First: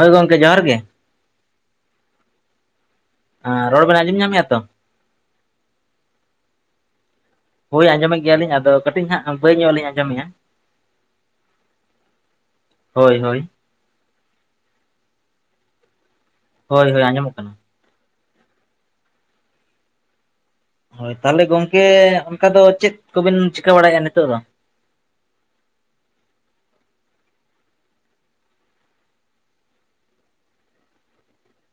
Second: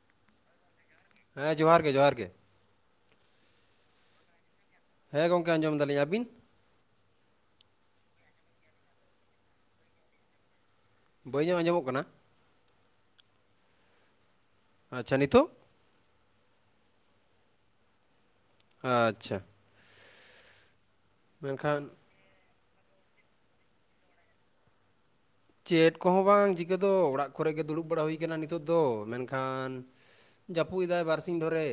ᱦᱳᱭ ᱜᱚᱝᱠᱮ ᱡᱚᱦᱟᱨ ᱜᱮᱼᱼ ᱦᱮᱸ ᱡᱚᱦᱟᱨ ᱜᱮ ᱡᱚᱦᱟᱨ ᱜᱮᱼᱼ ᱦᱮᱸ ᱨᱚᱲ ᱵᱮᱱ ᱟᱸᱡᱚᱢ ᱧᱟᱢᱮᱜᱼᱟ ᱛᱚ ᱦᱮᱸ ᱜᱚᱢᱠᱮ ᱟᱸᱡᱚᱢ ᱫᱟᱞᱤᱧ ᱟᱹᱵᱤᱱᱼᱼ ᱦᱳᱭ ᱟᱸᱡᱚᱢ ᱮᱫ ᱜᱮᱭᱟ ᱞᱤᱧ ᱟᱫᱚ ᱠᱟᱹᱴᱤᱡ ᱦᱟᱸᱜ ᱵᱟᱹᱭ ᱧᱚᱜᱼᱞᱤᱧ ᱟᱸᱡᱚᱢᱮᱜᱼᱟ ᱵᱟᱹᱭ ᱧᱚᱜ ᱟᱸᱡᱚᱢᱚᱜ ᱠᱟᱱᱟ ᱦᱳᱭ ᱦᱳᱭ ᱟᱪᱪᱷᱟ ᱱᱤᱛᱳᱜ ᱦᱳᱭ ᱦᱳᱭ ᱟᱸᱡᱚᱢᱚᱜ ᱠᱟᱱᱟ ᱟᱪᱪᱷᱟ ᱦᱳᱭ ᱛᱟᱦᱚᱞᱮ ᱜᱚᱝᱠᱮ ᱢᱮᱱᱠᱷᱟᱱ ᱚᱱᱠᱟ ᱫᱚ ᱪᱮᱫ ᱠᱚ ᱵᱮᱱ ᱪᱤᱠᱟᱹ ᱵᱟᱲᱟᱭᱮᱫᱼᱟ ᱱᱤᱛᱚᱜ ᱫᱚᱼᱼ ᱪᱮᱫ ᱠᱚ ᱦᱚᱸ ᱵᱟᱝ ᱪᱤᱠᱟᱹ ᱫᱚ ᱚᱲᱟᱜ ᱠᱚ ᱨᱮ ᱜᱮ ᱫᱩᱲᱩᱵ ᱵᱟᱲᱟ ᱦᱩᱭ ᱠᱟᱱᱟ ᱱᱤᱛᱚᱜ ᱫᱚ ᱢᱮᱱ ᱠᱷᱟᱱᱼᱼ ᱡᱟᱹᱯᱩᱫ ᱮᱫᱟᱭ ᱵᱟᱨᱥᱤᱧ ᱫᱷᱚᱨᱮ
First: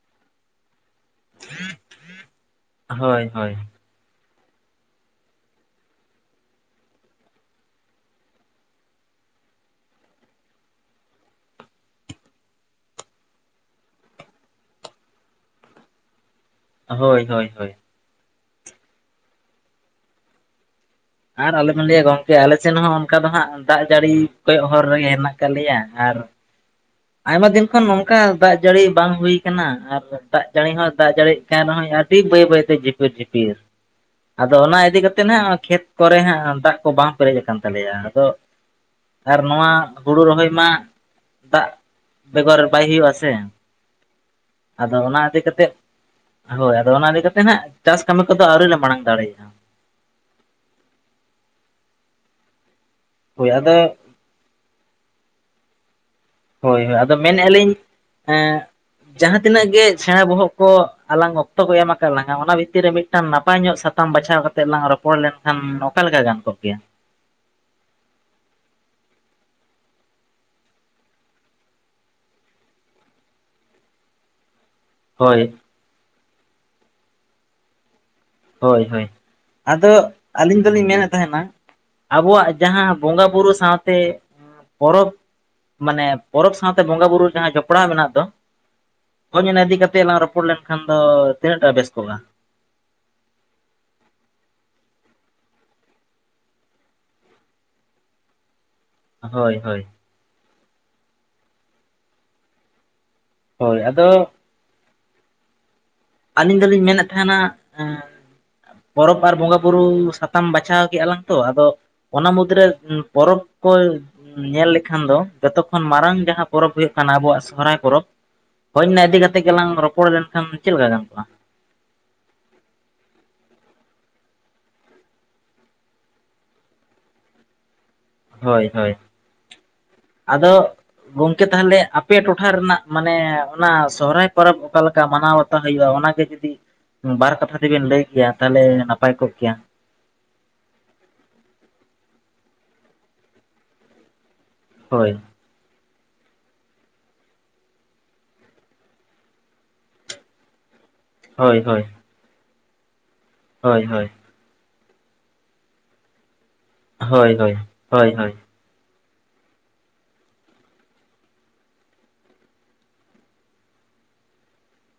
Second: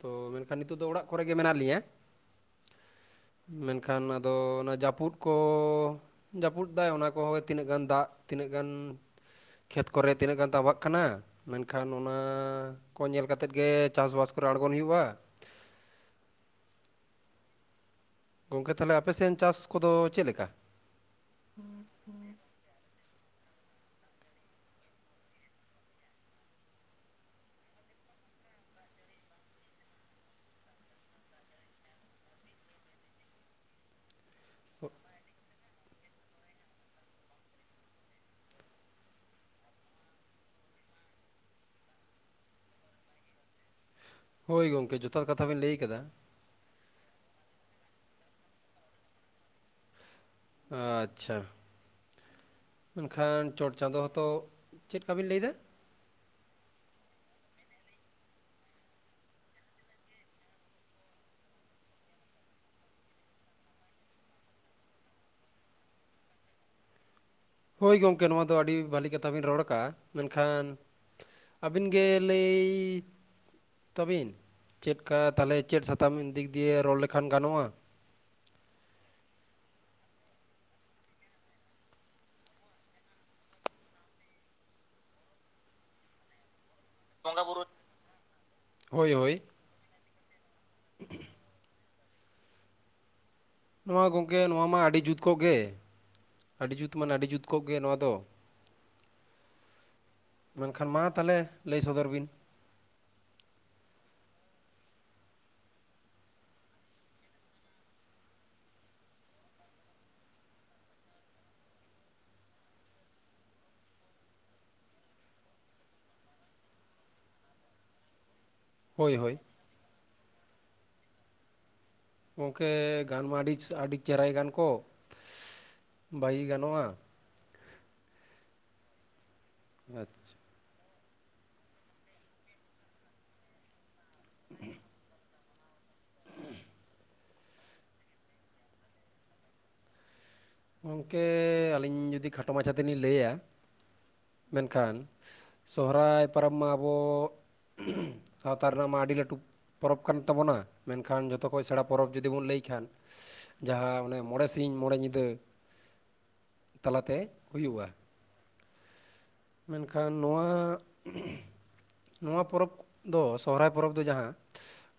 ᱛᱚ ᱢᱮᱱ ᱠᱷᱟᱱ ᱱᱤᱛᱳᱜ ᱫᱚ ᱚᱲᱟᱜᱼᱼ ᱠᱚ ᱨᱮ ᱜᱮ ᱢᱮᱱᱟᱜ ᱞᱤᱧᱟ ᱦᱳᱭ ᱦᱳᱭ [unintelligible] ᱮᱱ ᱠᱷᱟᱱ ᱟᱫᱚ ᱚᱱᱟ ᱡᱟᱹᱯᱩᱫ ᱠᱚ ᱡᱟᱹᱯᱩᱫ ᱫᱟᱭ ᱚᱱᱟ ᱠᱚ ᱦᱚᱸᱼᱼ ᱛᱤᱱᱟᱹᱜ ᱜᱟᱱ ᱫᱟᱜ ᱛᱤᱱᱟᱹᱜ ᱜᱟᱱ ᱠᱷᱮᱛ ᱠᱚ ᱨᱮ ᱛᱤᱱᱟᱹᱜ ᱜᱟᱱ ᱛᱟᱵᱟᱜ ᱠᱟᱱᱟ ᱢᱮᱱ ᱠᱷᱟᱱ ᱚᱱᱟ ᱠᱚ ᱧᱮᱞ ᱠᱟᱛᱮᱫ ᱜᱮ ᱪᱟᱥ ᱵᱟᱥ ᱠᱚ ᱨᱮ ᱟᱬᱜᱚᱱ ᱦᱩᱭᱩᱜᱼᱟ ᱦᱳᱭ ᱦᱳᱭ ᱦᱳᱭ ᱜᱚᱝᱠᱮ ᱛᱟᱦᱚᱞᱮ ᱟᱯᱮᱥᱮᱱ ᱪᱟᱥ ᱠᱚᱫᱚ ᱪᱮᱫ ᱞᱮᱠᱟ? ᱟᱨ ᱟᱞᱚᱵᱮᱱ ᱞᱟᱹᱭᱟ ᱜᱚᱝᱠᱮ ᱟᱞᱮ ᱥᱮᱱ ᱦᱚᱸ ᱚᱱᱠᱟ ᱫᱚ ᱦᱟᱸᱜ ᱫᱟᱜ ᱡᱟᱹᱲᱤ ᱠᱚᱭᱚᱜ ᱦᱚᱨ ᱨᱮᱜᱮ ᱦᱮᱱᱟᱜ ᱟᱠᱟᱫ ᱞᱮᱭᱟ ᱟᱨ ᱟᱭᱢᱟ ᱫᱤᱱ ᱠᱷᱚᱱ ᱱᱚᱝᱠᱟ ᱫᱟᱜ ᱡᱟᱹᱲᱤ ᱵᱟᱝ ᱦᱩᱭ ᱠᱟᱱᱟ ᱟᱨ ᱫᱟᱜ ᱡᱟᱹᱲᱤ ᱦᱚᱸ ᱫᱟᱜ ᱡᱟᱹᱲᱤ ᱠᱟᱱ ᱨᱮᱦᱚᱭ ᱟᱹᱰᱤ ᱵᱟᱹᱭ ᱵᱟᱹᱭᱛᱮ ᱡᱷᱤᱯᱤᱨ ᱡᱷᱤᱯᱤᱨ ᱟᱫᱚ ᱚᱱᱟ ᱤᱫᱤ ᱠᱟᱛᱮᱜ ᱱᱟᱦᱟᱸᱜ ᱠᱷᱮᱛ ᱠᱚᱨᱮ ᱦᱟᱸᱜ ᱫᱟᱜ ᱠᱚ ᱵᱟᱝ ᱯᱮᱨᱮᱡ ᱟᱠᱟᱱ ᱛᱟᱞᱮᱭᱟ ᱟᱫᱚ ᱟᱨ ᱱᱚᱣᱟ ᱦᱩᱲᱩ ᱨᱚᱦᱚᱭ ᱢᱟ ᱫᱟᱜ ᱵᱮᱜᱚᱨ ᱵᱟᱭ ᱦᱩᱭᱩᱜᱼᱟ ᱥᱮ ᱦᱳᱭ ᱟᱫᱚ ᱜᱚᱝᱠᱮ ᱚᱱᱟ ᱡᱚᱛᱷᱟᱛ ᱤᱫᱤ ᱠᱟᱛᱷᱟ ᱵᱤᱱ ᱠᱟᱛᱮᱫ ᱞᱟᱹᱭ ᱠᱟᱫᱟ ᱦᱳᱭ ᱟᱫᱚ ᱚᱱᱟ ᱤᱫᱤ ᱠᱟᱛᱮ ᱱᱟᱸᱜ ᱪᱟᱥ ᱠᱟᱹᱢᱤ ᱠᱚᱫᱚ ᱟᱹᱣᱨᱤ ᱞᱮ ᱢᱟᱲᱟᱝ ᱫᱟᱲᱮᱭᱟᱜᱼᱟ ᱟᱪᱪᱷᱟ ᱢᱮᱱᱠᱷᱟᱱ ᱦᱳᱭ ᱪᱚᱴ ᱟᱫᱚ ᱪᱟᱸᱫᱳ ᱛᱚ ᱪᱮᱫᱠᱟᱵᱤᱱ ᱞᱟᱹᱭᱫᱟ ᱦᱳᱭ ᱦᱳᱭ ᱟᱫᱚ ᱢᱮᱱᱮᱜᱼᱟ ᱞᱤᱧ ᱮᱸ ᱡᱟᱦᱟᱸ ᱛᱤᱱᱟᱹᱜ ᱜᱮ ᱪᱷᱟᱭᱟ ᱵᱚᱦᱚᱜ ᱠᱚ ᱟᱞᱟᱝ ᱚᱠᱛᱚ ᱠᱚ ᱮᱢ ᱟᱠᱟᱫ ᱞᱟᱝᱟ ᱚᱱᱟ ᱵᱷᱤᱛᱤᱨ ᱨᱮ ᱢᱤᱫ ᱢᱤᱫᱴᱟᱝ ᱱᱟᱯᱟᱭ ᱧᱚᱜ ᱥᱟᱛᱟᱢ ᱵᱟᱪᱷᱟᱣ ᱠᱟᱛᱮ ᱞᱟᱝ ᱨᱚᱯᱚᱲ ᱞᱮᱱᱠᱷᱟᱱ ᱚᱠᱟ ᱞᱮᱠᱟ ᱜᱟᱱ ᱠᱚᱜ ᱠᱮᱭᱟ ᱦᱳᱭ ᱜᱚᱝᱠᱮ ᱱᱚᱣᱟ ᱫᱚ ᱟᱹᱰᱤ ᱵᱷᱟᱹᱞᱤ ᱠᱟᱛᱷᱟ ᱵᱤᱱ ᱨᱚᱲ ᱠᱟᱜᱼᱟ ᱢᱮᱱᱠᱷᱟᱱ ᱟᱹᱵᱤᱱ ᱜᱮ ᱞᱟᱹᱭ ᱛᱟᱵᱤᱱ ᱪᱮᱫ ᱠᱟ ᱦᱳᱭ ᱛᱟᱦᱚᱞᱮ ᱪᱮᱫ ᱥᱟᱛᱟᱢ ᱫᱤᱠ ᱫᱤᱭᱮ ᱨᱚᱲ ᱞᱮᱠᱷᱟᱱ ᱜᱟᱱᱚᱜᱼᱟ? ᱦᱳᱭ ᱦᱳᱭ ᱟᱫᱚ ᱟᱹᱞᱤᱧ ᱫᱚᱞᱤᱧ ᱢᱮᱱᱮᱫ ᱛᱟᱦᱮᱸᱱᱟ ᱟᱵᱚᱣᱟᱜ ᱡᱟᱦᱟᱸ ᱵᱚᱸᱜᱟ ᱵᱩᱨᱩ ᱥᱟᱶᱛᱮ ᱯᱚᱨᱚᱵᱽ ᱢᱟᱱᱮ ᱯᱚᱨᱚᱵᱽ ᱥᱟᱶᱛᱮ ᱵᱚᱸᱜᱟ ᱵᱩᱨᱩ ᱡᱟᱦᱟᱸ ᱡᱚᱯᱲᱟᱣ ᱢᱮᱱᱟᱜ ᱫᱚ ᱦᱳᱭ ᱚᱱᱟ ᱤᱫᱤ ᱠᱟᱛᱮ ᱞᱟᱝ ᱨᱚᱯᱚᱲ ᱞᱮᱱ ᱠᱷᱟᱱ ᱫᱚ ᱛᱤᱱᱟᱹᱜ ᱴᱟ ᱵᱮᱥ ᱠᱚᱜᱼᱟ ᱱᱚᱣᱟ ᱜᱚᱝᱠᱮ ᱱᱚᱣᱟ ᱢᱟ ᱟᱹᱰᱤ ᱡᱩᱛ ᱠᱚᱜᱼᱜᱮ ᱟᱹᱰᱤ ᱡᱩᱛ ᱢᱟᱱᱮ ᱟᱹᱰᱤ ᱡᱩᱛ ᱠᱚᱜᱼᱜᱮ ᱱᱚᱣᱟ ᱫᱚ ᱦᱳᱭ ᱦᱳᱭ ᱢᱮᱱᱠᱷᱟᱱ ᱢᱟ ᱛᱟᱦᱚᱞᱮ ᱞᱟᱹᱭ ᱥᱚᱫᱚᱨ ᱵᱤᱱ ᱦᱳᱭ ᱟᱫᱚ ᱟᱹᱞᱤᱧ ᱫᱚᱞᱤᱧ ᱢᱮᱱᱮᱫ ᱛᱟᱦᱮᱸᱱᱟ ᱮ ᱯᱚᱨᱚᱵᱽ ᱟᱨ ᱵᱚᱸᱜᱟ ᱵᱩᱨᱩ ᱥᱟᱛᱟᱢ ᱵᱟᱪᱷᱟᱣ ᱠᱮᱜᱼᱟ ᱞᱟᱝ ᱛᱚ ᱟᱫᱚ ᱚᱱᱟ ᱢᱩᱫᱨᱮ ᱯᱚᱨᱚᱵᱽ ᱠᱚᱭ ᱧᱮᱞ ᱞᱮᱠᱷᱟᱱ ᱫᱚ ᱡᱚᱛᱚᱠᱷᱚᱱ ᱢᱟᱨᱟᱝ ᱡᱟᱦᱟᱸ ᱯᱚᱨᱚᱵᱽ ᱦᱩᱭᱩᱜ ᱠᱟᱱᱟ ᱟᱵᱩᱣᱟᱜ ᱥᱚᱦᱚᱨᱟᱭ ᱯᱚᱨᱚᱵᱽ ᱦᱳᱭ ᱚᱱᱟ ᱤᱫᱤ ᱠᱟᱛᱮᱫ ᱜᱮᱞᱟᱝ ᱨᱚᱯᱚᱲ ᱞᱮᱱᱠᱷᱟᱱ ᱪᱮᱫ ᱞᱮᱠᱟ ᱜᱟᱱ ᱠᱚᱜᱼᱟ? ᱜᱚᱝᱠᱮ ᱜᱟᱱᱢᱟ ᱟᱹᱰᱤᱪ ᱟᱹᱰᱤ ᱪᱮᱦᱨᱟ ᱜᱮ ᱜᱟᱱ ᱠᱚ ᱵᱟᱭᱤ ᱜᱟᱱᱚᱜᱼᱟ ᱦᱳᱭ ᱦᱳᱭ ᱟᱪᱪᱷᱟ ᱟᱫᱚ ᱜᱚᱝᱠᱮ ᱛᱟᱦᱚᱞᱮ ᱟᱯᱮ ᱴᱚᱴᱷᱟ ᱨᱮᱱᱟᱜ ᱢᱟᱱᱮ ᱚᱱᱟ ᱥᱚᱦᱨᱟᱭ ᱯᱚᱨᱚᱵᱽ ᱚᱠᱟᱞᱮᱠᱟ ᱢᱟᱱᱟᱣ ᱵᱟᱛᱟᱣ ᱦᱩᱭᱩᱜᱼᱟ? ᱚᱱᱟᱜᱮ ᱡᱩᱫᱤ ᱵᱟᱨ ᱠᱟᱛᱷᱟ ᱡᱩᱫᱤᱵᱤᱱ ᱞᱟᱹᱭ ᱠᱮᱭᱟ ᱛᱟᱦᱚᱞᱮ ᱱᱟᱯᱟᱭ ᱠᱚᱜ ᱠᱮᱭᱟ ᱜᱚᱝᱠᱮ ᱟᱹᱞᱤᱧ ᱡᱩᱫᱤ ᱠᱷᱟᱴᱚ ᱢᱟᱪᱷᱟ ᱛᱮᱞᱤᱧ ᱞᱟᱹᱭᱟ ᱢᱮᱱᱠᱷᱟᱱ ᱦᱳᱭ ᱥᱚᱦᱚᱨᱟᱭ ᱯᱚᱨᱚᱵᱽ ᱢᱟ ᱟᱵᱚ ᱥᱟᱶᱛᱟ ᱨᱮᱱᱟᱜ ᱢᱟ ᱟᱹᱰᱤ ᱞᱟᱹᱴᱩ ᱯᱚᱨᱚᱵᱽ ᱠᱟᱱ ᱛᱟᱵᱚᱱᱟ ᱢᱮᱱᱠᱷᱟᱱ ᱡᱷᱚᱛᱚ ᱦᱳᱭ ᱠᱷᱚᱱ ᱥᱮᱬᱟ ᱦᱳᱭ ᱯᱚᱨᱚᱵᱽ ᱡᱩᱫᱤ ᱵᱚᱱ ᱞᱟᱹᱭ ᱠᱷᱟᱱ ᱦᱳᱭ ᱡᱟᱦᱟᱸ ᱦᱳᱭ ᱚᱱᱮ ᱢᱚᱬᱮ ᱥᱤᱧ ᱢᱚᱬᱮ ᱧᱤᱫᱟᱹ ᱛᱟᱞᱟᱛᱮ ᱦᱳᱭ ᱦᱳᱭ ᱦᱩᱭᱩᱜᱼᱟ ᱦᱳᱭ ᱦᱳᱭ ᱢᱮᱱᱠᱷᱟᱱ ᱱᱚᱣᱟ ᱱᱚᱣᱟ ᱯᱚᱨᱚᱵᱽ ᱫᱚ ᱥᱚᱦᱚᱨᱟᱭ ᱯᱚᱨᱚᱵᱽ ᱫᱚ ᱡᱟᱦᱟᱸ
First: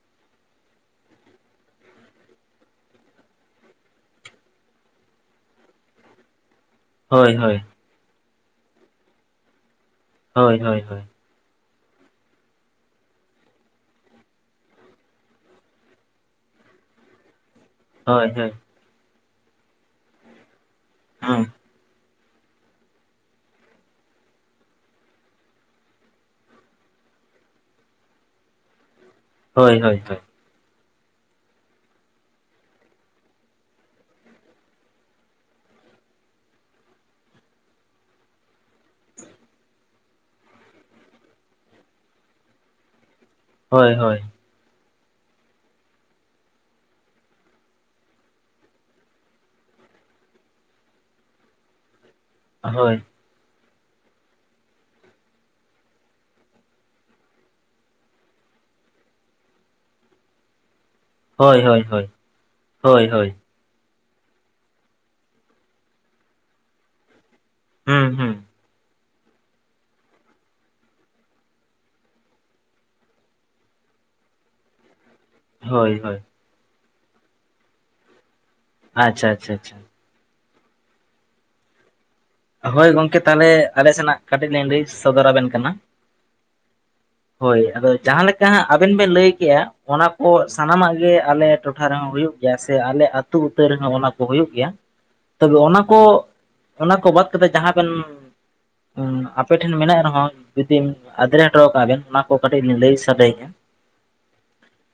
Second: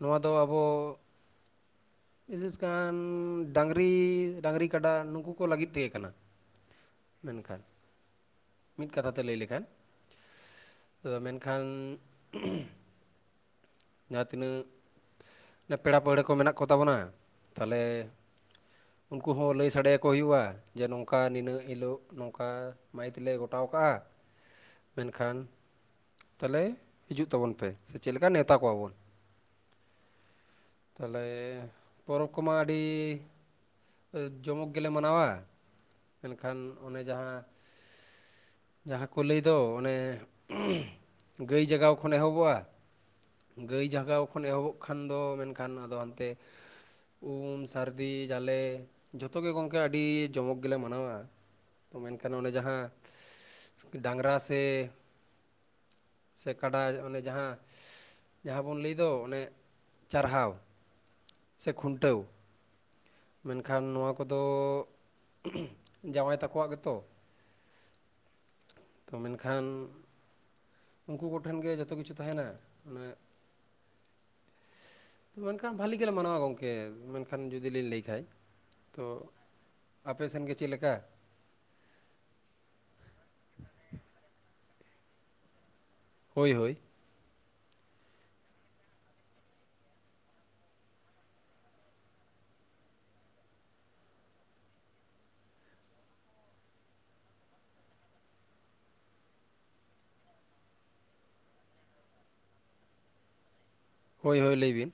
ᱱᱚᱣᱟ ᱫᱚ ᱟᱵᱚ ᱵᱤᱥᱤᱥᱠᱟᱱ ᱰᱟᱹᱝᱨᱤ ᱰᱟᱹᱝᱨᱤ ᱠᱟᱰᱟ ᱱᱩᱠᱩ ᱩᱱᱠᱩ ᱞᱟᱹᱜᱤᱫ ᱛᱮᱜᱮ ᱠᱟᱱᱟ ᱦᱳᱭ ᱦᱳᱭ ᱢᱮᱱᱠᱷᱟᱱ ᱢᱤᱫ ᱠᱟᱛᱷᱟ ᱛᱮ ᱞᱟᱹᱭ ᱞᱮᱠᱷᱟᱱ ᱦᱳᱭ ᱦᱳᱭ ᱦᱳᱭ ᱫᱚ ᱢᱮᱱᱠᱷᱟᱱ ᱡᱟᱦᱟᱸ ᱛᱤᱱᱟᱹᱜ ᱯᱮᱲᱟ ᱯᱟᱹᱲᱦᱟᱹ ᱠᱚ ᱢᱮᱱᱟᱜ ᱠᱚ ᱛᱟᱵᱚᱱᱟ ᱛᱟᱦᱚᱞᱮ ᱦᱳᱭ ᱩᱱᱠᱩ ᱦᱚᱸ ᱞᱟᱹᱭ ᱥᱟᱰᱮᱭᱟᱠᱚ ᱦᱩᱭᱩᱜᱼᱟ ᱡᱮ ᱱᱚᱝᱠᱟ ᱦᱩᱸ ᱱᱤᱱᱟᱹᱜ ᱦᱤᱞᱳᱜ ᱱᱚᱝᱠᱟ ᱢᱟᱹᱭᱤᱛ ᱞᱮ ᱜᱚᱴᱟᱣ ᱠᱟᱜᱼᱟ ᱢᱮᱱᱠᱷᱟᱱ ᱛᱟᱦᱚᱞᱮ ᱦᱤᱡᱩᱜ ᱛᱟᱵᱚᱱ ᱯᱮ ᱥᱮ ᱪᱮᱫ ᱞᱮᱠᱟ ᱵᱚᱱ ᱱᱮᱶᱛᱟ ᱠᱚᱣᱟ ᱵᱚᱱ, ᱦᱳᱭ ᱦᱳᱭᱳᱭ᱾ ᱛᱟᱦᱚᱞᱮ ᱯᱚᱨᱚᱵᱽ ᱠᱚᱢᱟ ᱟᱹᱰᱤᱼᱼ ᱡᱚᱢᱚᱠ ᱜᱮᱞᱮ ᱢᱟᱱᱟᱣᱟ ᱢᱮᱱᱠᱷᱟᱱ ᱚᱱᱮ ᱡᱟᱦᱟᱸᱼᱼ ᱡᱟᱦᱟᱸ ᱠᱚ ᱞᱟᱹᱭ ᱫᱚ ᱚᱱᱮᱼᱼ ᱜᱟᱹᱭ ᱡᱟᱜᱟᱣ ᱠᱷᱚᱱ ᱮᱦᱚᱵᱚᱜᱼᱟ ᱜᱟᱹᱭ ᱦᱳᱭ ᱦᱳᱭ ᱦᱳᱭ ᱡᱟᱜᱟᱣᱼᱼ ᱠᱷᱚᱱ ᱮᱦᱚᱵᱚᱜ ᱠᱷᱟᱱ ᱫᱚ ᱢᱮᱱᱠᱷᱟᱱ ᱟᱫᱚ ᱦᱟᱱᱛᱮ ᱩᱢ ᱥᱟᱹᱨᱫᱤ ᱡᱟᱞᱮ ᱡᱚᱛᱚ ᱜᱮ ᱜᱚᱝᱠᱮ ᱟᱹᱰᱤ ᱡᱚᱢᱚᱠ ᱜᱮᱞᱮ ᱢᱟᱱᱟᱣᱟ ᱛᱚ ᱢᱮᱱᱠᱷᱟᱱ ᱚᱱᱰᱮ ᱡᱟᱦᱟᱸ ᱦᱳᱭ ᱰᱟᱝᱨᱟ ᱥᱮᱼᱼ ᱥᱮ ᱠᱟᱰᱟ ᱚᱱᱮ ᱡᱟᱦᱟᱸ ᱡᱟᱦᱟᱸ ᱵᱚᱱ ᱞᱟᱹᱭ ᱫᱚ ᱚᱱᱮᱼᱼ ᱪᱟᱨᱦᱟᱣ ᱦᱳᱭ ᱦᱳᱭ ᱦᱳᱭ ᱠᱷᱩᱱᱴᱟᱹᱣ ᱦᱳᱭ ᱦᱳᱭ ᱢᱮᱱᱠᱷᱟᱱ ᱱᱚᱣᱟ ᱠᱚᱫᱚ ᱡᱟᱶᱟᱭ ᱛᱟᱠᱚᱣᱟᱜ ᱜᱮᱛᱚ, ᱦᱩᱸ ᱦᱩᱸ ᱛᱚ ᱢᱮᱱᱠᱷᱟᱱᱼᱼ ᱩᱱᱠᱩ ᱠᱚᱴᱷᱮᱱ ᱜᱮ ᱡᱚᱛᱚ ᱠᱤᱪᱷᱩ ᱛᱟᱦᱮᱱᱟ ᱚᱱᱮᱼᱼ ᱢᱮᱱᱠᱷᱟᱱ ᱵᱷᱟᱹᱞᱤ ᱦᱳᱭ ᱜᱮᱞᱮ ᱦᱳᱭ ᱢᱟᱱᱟᱣᱟ ᱜᱚᱢᱠᱮ ᱢᱮᱱᱠᱷᱟᱱ ᱡᱩᱫᱤ ᱞᱤᱧ ᱞᱟᱹᱭ ᱠᱷᱟᱡ᱾ ᱛᱚ ᱟᱪᱪᱷᱟ ᱟᱪᱪᱷᱟ ᱟᱪᱪᱷᱟ ᱟᱯᱮ ᱥᱮᱫ ᱜᱮ ᱪᱮᱫᱞᱮᱠᱟ? ᱦᱳᱭ ᱜᱚᱝᱠᱮ ᱛᱟᱦᱚᱞᱮ ᱟᱞᱮ ᱥᱮᱱᱟᱜ ᱠᱟᱹᱴᱤᱡ ᱞᱤᱧ ᱞᱟ. ᱭ ᱥᱚᱫᱚᱨᱟᱵᱮᱱ ᱠᱟᱱᱟ? ᱦᱳᱭ ᱦᱳᱭᱼᱼ ᱦᱳᱭ ᱟᱫᱚ ᱡᱟᱦᱟᱸ ᱞᱮᱠᱟ ᱦᱟᱸᱜ ᱟᱵᱮᱱ ᱵᱮᱱ ᱞᱟᱹᱭ ᱠᱮᱫᱮᱜᱼᱟ ᱚᱱᱟ ᱠᱚ ᱥᱟᱱᱟᱢᱟᱜ ᱜᱮ ᱟᱞᱮ ᱴᱚᱴᱷᱟ ᱨᱮᱦᱚᱸ ᱦᱩᱭᱩᱜᱼᱼ ᱥᱮ ᱟᱞᱮ ᱟᱹᱛᱩ ᱩᱛᱟᱹᱨ ᱨᱮᱦᱚᱸ ᱚᱱᱟ ᱠᱚ ᱦᱩᱭᱩᱜ ᱜᱮᱭᱟ ᱛᱚᱵᱮ ᱚᱱᱟ ᱠᱚ ᱚᱱᱟ ᱠᱚ ᱵᱟᱫ ᱠᱟᱛᱮ ᱡᱟᱦᱟᱸ ᱵᱮᱱᱼᱼ ᱟᱯᱮᱴᱷᱮᱱ ᱢᱮᱱᱟᱜ ᱨᱮᱦᱚᱸ ᱡᱩᱫᱤ ᱟᱫᱨᱮ ᱦᱚᱴᱚ ᱠᱟᱜ ᱵᱮᱱ ᱚᱱᱟ ᱠᱚ ᱠᱟᱹᱴᱤᱡ ᱞᱤᱧ ᱞᱟᱹᱭ ᱥᱟᱰᱮ ᱮᱫ ᱟ ᱦᱳᱭ ᱦᱳᱭ ᱞᱟᱹᱭᱵᱤᱱ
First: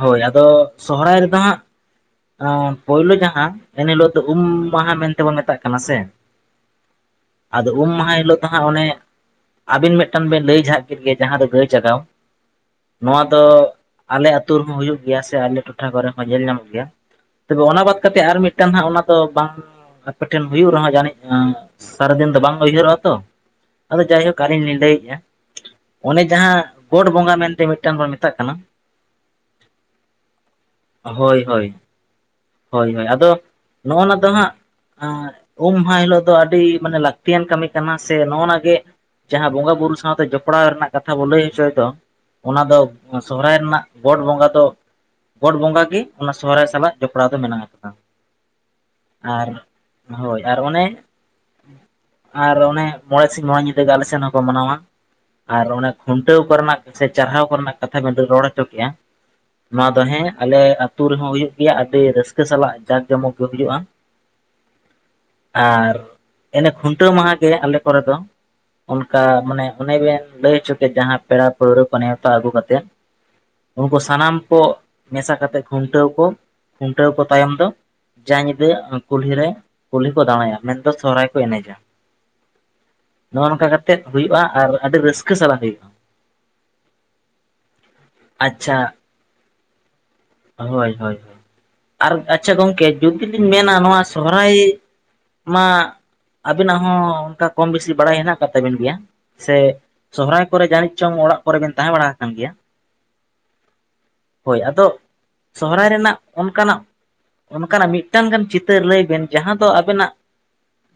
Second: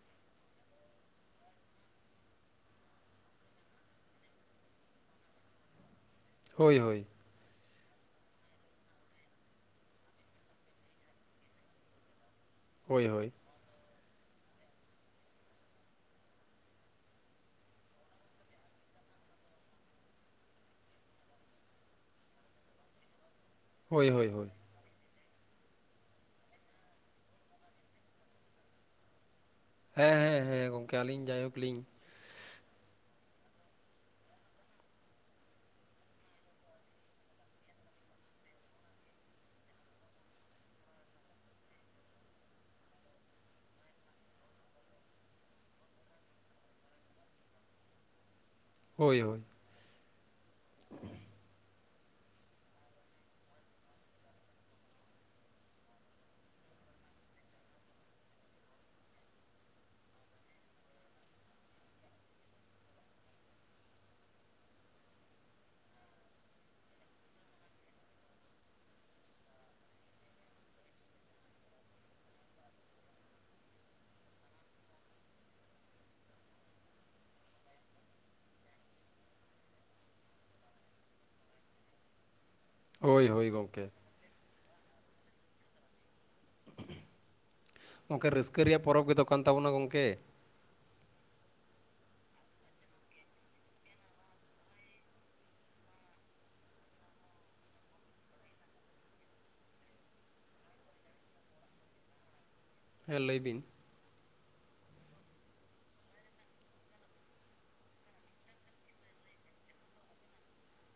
ᱦᱳᱭ ᱟᱫᱚ ᱥᱚᱦᱚᱨᱟᱭ ᱨᱮᱫᱚ ᱦᱟᱸᱜ ᱯᱳᱭᱞᱳ ᱡᱟᱦᱟᱸ ᱮᱱ ᱦᱤᱞᱳᱜ ᱫᱚ ᱩᱢ ᱢᱟᱦᱟ ᱢᱮᱱᱛᱮ ᱵᱚᱱ ᱢᱮᱛᱟᱜ ᱠᱟᱱᱟ ᱥᱮ, ᱦᱳᱭ ᱦᱳᱭᱼᱼ ᱟᱫᱚ ᱩᱢ ᱢᱟᱦᱟ ᱦᱤᱞᱳᱜ ᱫᱚ ᱦᱟᱸᱜ ᱚᱱᱮ ᱟᱵᱤᱱ ᱢᱤᱫᱴᱟᱝ ᱵᱤᱱ ᱞᱟᱹᱭ ᱡᱷᱟᱜ ᱠᱮᱫ ᱜᱮᱼᱼ ᱡᱟᱦᱟᱸ ᱫᱚ ᱜᱟᱹᱭ ᱡᱟᱜᱟᱣ ᱦᱳᱭ ᱱᱚᱣᱟ ᱦᱳᱭ ᱫᱚᱼᱼ ᱟᱞᱮ ᱟᱹᱛᱩ ᱨᱮᱦᱚᱸ ᱦᱩᱭᱩᱜ ᱜᱮᱭᱟ ᱥᱮ ᱟᱞᱮ ᱴᱚᱴᱷᱟ ᱠᱚᱨᱮ ᱦᱚᱸ ᱧᱮᱞ ᱧᱟᱢᱚᱜ ᱜᱮᱭᱟᱼᱼ ᱛᱚᱵᱮ ᱚᱱᱟ ᱵᱟᱫ ᱠᱟᱛᱮ ᱟᱨ ᱢᱤᱫᱴᱟᱝ ᱦᱟᱸᱜ ᱚᱱᱟ ᱫᱚ ᱵᱟᱝᱼᱼ ᱟᱯᱮᱴᱷᱮᱱ ᱦᱩᱭᱩᱜ ᱨᱮᱦᱚᱸ ᱡᱟᱹᱱᱤᱡ ᱥᱟᱨᱟ ᱫᱤᱱ ᱫᱚ ᱵᱟᱝ ᱩᱭᱦᱟᱹᱨᱚᱜᱼᱟ ᱛᱚ ᱟᱫᱚ ᱦᱳᱭ ᱦᱳᱭ ᱡᱟᱭᱦᱳᱠ ᱦᱳᱭ ᱟᱹᱞᱤᱧ ᱞᱤᱧ ᱞᱟᱹᱭᱮᱜᱼᱟ ᱚᱱᱮ ᱡᱟᱦᱟᱸ ᱜᱚᱰ ᱵᱚᱸᱜᱟ ᱢᱮᱱᱛᱮ ᱢᱤᱫᱴᱟᱝ ᱵᱚᱱ ᱢᱮᱛᱟᱜ ᱠᱟᱱᱟ᱾ ᱦᱮᱸ ᱦᱮᱸ ᱦᱮᱸ ᱜᱚᱝᱠᱮ ᱟᱹᱞᱤᱧ ᱦᱳᱭ ᱡᱟᱭᱦᱳᱠ ᱦᱳᱭ ᱞᱤᱧᱼᱼ ᱦᱳᱭ ᱦᱳᱭ ᱟᱫᱚ ᱱᱚᱜᱼᱚ ᱱᱟ ᱫᱚ ᱦᱟᱸᱜᱼᱼ ᱩᱢ ᱢᱟᱦᱟ ᱦᱤᱞᱳᱜ ᱫᱚ ᱟᱹᱰᱤ ᱢᱟᱱᱮ ᱞᱟᱹᱠᱛᱤᱭᱟᱱ ᱠᱟᱹᱢᱤ ᱠᱟᱱᱟ ᱥᱮ ᱱᱚᱜᱼ ᱱᱟ ᱜᱮᱼᱼ ᱡᱟᱦᱟᱸ ᱵᱚᱸᱜᱟ ᱵᱩᱨᱩ ᱥᱟᱶᱛᱮ ᱡᱚᱯᱲᱟᱣ ᱨᱮᱱᱟᱜ, ᱠᱟᱛᱷᱟ ᱵᱚ ᱞᱟᱹᱭ ᱦᱚᱪᱚᱭ ᱫᱚ ᱚᱱᱟ ᱫᱚ ᱥᱚᱦᱨᱟᱭ ᱨᱮᱱᱟᱜ ᱜᱚᱴ ᱵᱚᱸᱜᱟ ᱫᱚᱼᱼ ᱜᱚᱴ ᱵᱚᱸᱜᱟ ᱜᱮ ᱚᱱᱟ ᱥᱚᱦᱨᱟᱭ ᱥᱟᱞᱟᱜ ᱡᱚᱯᱲᱟᱣ ᱫᱚ ᱢᱮᱱᱟᱜ ᱟᱠᱟᱫᱟ ᱦᱳᱭ ᱦᱳᱭ ᱟᱨᱼᱼ ᱦᱳᱭ ᱟᱨ ᱚᱱᱮ ᱟᱨ ᱚᱱᱮ ᱢᱚᱬᱮ ᱥᱤᱧ ᱢᱚᱬᱟ ᱧᱤᱫᱟᱹ ᱟᱞᱮ ᱥᱮᱱ ᱦᱚᱸᱠᱚ ᱢᱟᱱᱟᱣᱟ ᱟᱨ ᱚᱱᱟ ᱠᱷᱩᱱᱴᱟᱹᱣ ᱠᱚᱨᱮᱱᱟᱜ ᱥᱮ ᱪᱟᱨᱦᱟᱣ ᱠᱚᱨᱮᱱᱟᱜ ᱠᱟᱛᱷᱟ ᱵᱤᱱ ᱨᱚᱲ ᱦᱚᱪᱚ ᱠᱮᱜᱼᱟ᱾ ᱱᱚᱣᱟ ᱫᱚ ᱦᱮᱸ ᱟᱞᱮ ᱟᱛᱳ ᱨᱮᱦᱚᱸ ᱦᱩᱭᱩᱜ ᱜᱮᱭᱟ ᱟᱹᱰᱤ ᱨᱟᱹᱥᱠᱟᱹ ᱥᱟᱞᱟᱜ ᱡᱟᱠ ᱡᱚᱢᱚᱠ ᱜᱮ ᱦᱩᱭᱩᱜᱼᱟ᱾ [inaudible] ᱟᱨ ᱤᱱᱮ ᱠᱷᱩᱱᱴᱟᱹᱣ ᱢᱟᱦᱟ ᱜᱮ ᱟᱞᱮ ᱠᱚᱨᱮ ᱫᱚᱼᱼ ᱚᱱᱠᱟ ᱢᱟᱱᱮ ᱚᱱᱮ ᱵᱮᱱ ᱞᱟᱹᱭ ᱦᱚᱪᱚ ᱠᱮᱫ ᱡᱟᱦᱟᱸ ᱯᱮᱲᱟ ᱯᱟᱹᱲᱦᱟᱹ ᱠᱚ ᱱᱮᱶᱛᱟ ᱟᱹᱜᱩ ᱠᱟᱛᱮᱫᱼᱼ ᱩᱱᱠᱩ ᱥᱟᱱᱟᱢ ᱠᱚ ᱢᱮᱥᱟ ᱠᱟᱛᱮ ᱠᱷᱩᱱᱴᱟᱹᱣ ᱠᱚ ᱠᱷᱩᱱᱴᱟᱹᱣ ᱠᱚ ᱛᱟᱭᱚᱢ ᱫᱚᱼᱼ ᱡᱟ ᱧᱤᱫᱟᱹ ᱠᱩᱞᱦᱤ ᱨᱮ ᱠᱩᱞᱦᱤ ᱠᱚ ᱫᱟᱬᱟᱭᱟ ᱢᱮᱱᱫᱚ ᱥᱚᱦᱨᱟᱭ ᱠᱚ ᱮᱱᱮᱡᱟ᱾ [inaudible] ᱱᱚᱜᱼᱚ ᱦᱳᱭ ᱱᱚᱝᱠᱟ ᱜᱚᱝᱠᱮ ᱠᱟᱛᱮᱫ ᱦᱩᱭᱩᱜᱼᱟ ᱟᱨ ᱟᱰᱤ ᱨᱟᱹᱥᱠᱟ ᱥᱟᱞᱟᱜ ᱦᱩᱭᱩᱜᱼᱟ᱾ ᱚᱱᱠᱟ ᱨᱟᱹᱥᱠᱟ ᱟᱪᱪᱷᱟ ᱨᱮᱭᱟᱜ ᱯᱚᱨᱚᱵᱽ ᱜᱮ ᱛᱚ ᱠᱟᱱ ᱛᱟᱵᱚ ᱱᱟ ᱜᱚᱝᱠᱮ ᱦᱳᱭ ᱦᱳᱭ ᱟᱨ ᱟᱪᱪᱷᱟ ᱜᱚᱝᱠᱮ ᱡᱩᱫᱤ ᱞᱤᱧ ᱢᱮᱱᱟ ᱱᱚᱣᱟ ᱥᱚᱦᱚ ᱨᱟᱭ ᱢᱟ ᱟᱵᱤᱱᱟᱜ ᱦᱚᱸ ᱚᱱᱠᱟ ᱠᱚᱢ ᱵᱮᱥᱤ ᱵᱟᱲᱟᱭ ᱦᱮᱱᱟᱜ ᱟᱠᱟᱫ ᱛᱟᱵᱤᱱ ᱜᱮᱭᱟ ᱥᱮ ᱥᱚᱦᱨᱟᱭ ᱠᱚᱨᱮ ᱡᱟᱹᱱᱤᱡ ᱪᱚᱝ ᱚᱲᱟᱜ ᱠᱚᱨᱮ ᱵᱮᱱ ᱛᱟᱦᱮᱸ ᱵᱟᱲᱟ ᱟᱠᱟᱱ ᱜᱮᱭᱟ ᱦᱮᱸ ᱞᱟᱹᱭ ᱵᱤᱱ ᱦᱳᱭ ᱟᱫᱚ ᱥᱚᱦᱚᱨᱟᱭ ᱨᱮᱱᱟᱜ ᱚᱱᱠᱟᱱᱟᱜ ᱚᱱᱠᱟᱱᱟᱜ ᱢᱤᱫᱴᱟᱝ ᱜᱟᱱ ᱪᱤᱛᱟᱹᱨ ᱞᱟᱹᱭ ᱵᱮᱱ ᱡᱟᱦᱟᱸ ᱫᱚ ᱟᱵᱮᱱᱟᱜ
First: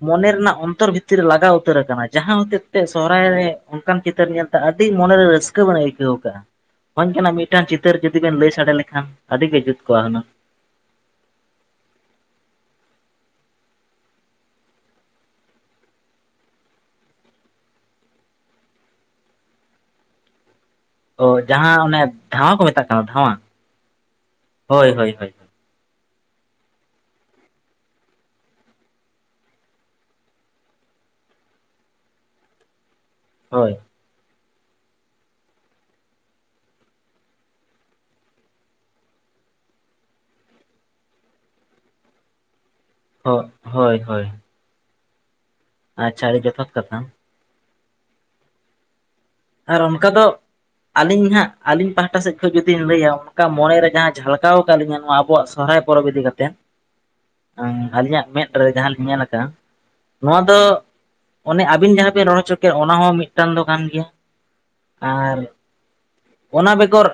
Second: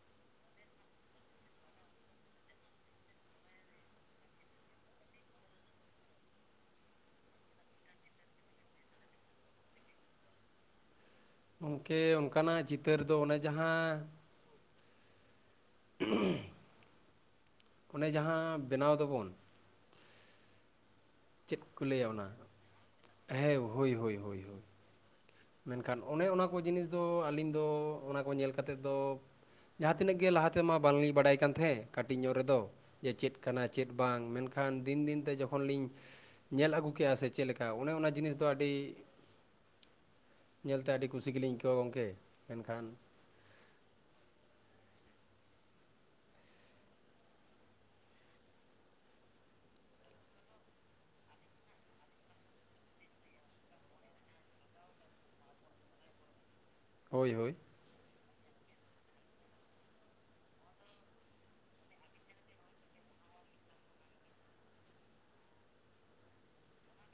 ᱢᱚ ᱱᱮ ᱨᱮᱱᱟᱜ ᱚᱱ ᱛᱚᱨ ᱵᱷᱤ ᱛᱤᱨ ᱨᱮ ᱞᱟᱜᱟᱣ ᱩᱛᱟᱹᱨ ᱟᱠᱟᱱᱟ ᱡᱟᱦᱟᱸ ᱦᱚ ᱛᱮᱡ ᱛᱮ ᱥᱚᱦᱚ ᱨᱟᱭ ᱨᱮ ᱚᱱ ᱠᱟᱱ ᱪᱤᱛᱟᱹᱨ ᱧᱮᱞ ᱛᱮ ᱟᱹᱰᱤ ᱢᱚᱱᱮ ᱨᱮ ᱨᱟᱹᱥᱠᱟᱹ ᱵᱮᱱ ᱟᱹᱭ ᱠᱟᱹᱣ ᱠᱟᱜᱼᱟ [unintelligible] ᱠᱟᱱᱟ ᱢᱤᱫ ᱴᱟᱝ ᱪᱤᱛᱟᱹᱨ ᱡᱩᱫᱤ ᱵᱮᱱ ᱞᱟᱹᱭ ᱥᱟᱰᱮ ᱞᱮ ᱠᱷᱟᱱ ᱟᱹᱰᱤ ᱜᱮ ᱡᱩᱛ ᱠᱚᱜ ᱦᱩᱱᱟᱹᱝ ᱜᱚᱝᱠᱮ ᱚᱱᱠᱟ ᱱᱟᱜ ᱪᱤᱛᱟᱹᱨ ᱫᱚ ᱚᱱᱮ ᱡᱟᱦᱟᱸ [unintelligible] ᱚᱱᱮ ᱡᱟᱦᱟᱸ ᱵᱮᱱᱟᱣ ᱫᱚᱵᱚᱱ ᱚ ᱪᱮᱫ ᱡᱟᱦᱟᱸ ᱠᱚ ᱚᱱᱮ ᱞᱟᱹᱭᱟ ᱚᱱᱟ ᱫᱷᱟᱶᱟ ᱠᱚ ᱢᱮᱛᱟᱜ ᱠᱟᱱᱟ ᱫᱷᱟᱶᱟ ᱦᱮᱸ ᱦᱳᱭ ᱦᱳᱭ ᱢᱮᱱ ᱠᱷᱟᱱ ᱚᱱᱮ ᱚᱱᱟ ᱠᱚ ᱡᱤᱱᱤᱥ ᱫᱚ ᱟᱹᱞᱤᱧ ᱫᱚ ᱚᱱᱟ ᱠᱚ ᱧᱮᱞ ᱠᱟᱛᱮᱫ ᱫᱚ ᱡᱟᱦᱟᱸ ᱛᱤᱱᱟᱹᱜ ᱜᱮ ᱞᱟᱦᱟᱛᱮᱢᱟ ᱵᱟᱝᱞᱤᱧ ᱵᱟᱲᱟᱭ ᱠᱟᱱ ᱛᱟᱦᱮᱸᱫ ᱠᱟᱹᱴᱤᱡ ᱧᱚᱜ ᱨᱮᱫᱚ ᱡᱮ ᱪᱮᱫ ᱠᱟᱱᱟ ᱦᱳᱭ ᱪᱮᱫ ᱵᱟᱝ ᱢᱮᱱᱠᱷᱟᱱ ᱫᱤᱱ ᱫᱤᱱᱛᱮ ᱡᱚ ᱠᱷᱚᱱ ᱞᱤᱧ ᱧᱮᱞ ᱟᱹᱜᱩ ᱠᱮᱜᱼᱟ ᱥᱮ ᱪᱮᱫ ᱞᱮᱠᱟ ᱚᱱᱮ ᱚᱱᱟ ᱡᱤᱱᱤᱥ ᱫᱚ ᱟᱹᱰᱤ ᱧᱮᱞᱛᱮ ᱟᱹᱰᱤ ᱠᱩᱥᱤ ᱜᱮᱞᱤᱧ ᱟᱹᱭᱠᱟᱹᱣᱟ ᱜᱚᱢᱠᱮ ᱢᱮᱱᱠᱷᱟᱱ ᱦ ᱦᱳᱭ ᱦᱳᱭ ᱟᱪᱪᱷᱟ ᱟᱹᱰᱤ ᱡᱚᱛᱷᱟᱛ ᱠᱟᱛᱷᱟ ᱟᱨ ᱚᱱᱠᱟ ᱫᱚ ᱟᱹᱞᱤᱧ ᱦᱟᱸᱜ ᱟᱹᱞᱤᱧ ᱯᱟᱦᱴᱟ ᱥᱮᱫ ᱠᱷᱚᱱ ᱡᱩᱫᱤᱧ ᱞᱟᱹᱭᱟ ᱚᱱᱠᱟ ᱢᱚᱱᱮᱨᱮ ᱡᱟᱦᱟᱸ ᱡᱷᱟᱞᱠᱟᱣ ᱟᱠᱟᱫ ᱞᱤᱧ ᱱᱚᱣᱟ ᱟᱵᱚᱣᱟᱜ ᱥᱚᱨᱦᱟᱭ ᱯᱚᱨᱚᱵ ᱤᱫᱤ ᱠᱟᱛᱮ᱾ ᱦᱳᱭ ᱦᱳᱭ ᱟᱞᱤᱧ ᱟᱜ ᱢᱮᱫ ᱨᱮ ᱡᱟᱦᱟᱸ ᱞᱤᱧ ᱧᱮᱞ ᱟᱠᱟᱜᱼᱟ᱾ ᱱᱚᱣᱟ ᱫᱚ ᱚᱱᱮ ᱟᱹᱵᱤᱱ ᱡᱟᱦᱟᱸᱵᱤᱱ ᱨᱚᱲ ᱦᱚ ᱪᱚ ᱠᱮᱫ ᱚᱱᱟ ᱦᱚᱸ ᱢᱤᱫᱴᱟᱝ ᱫᱚ ᱠᱟᱱ ᱜᱮᱭᱟ᱾ ᱟᱨ ᱚᱱᱟ ᱵᱮᱜᱚᱨ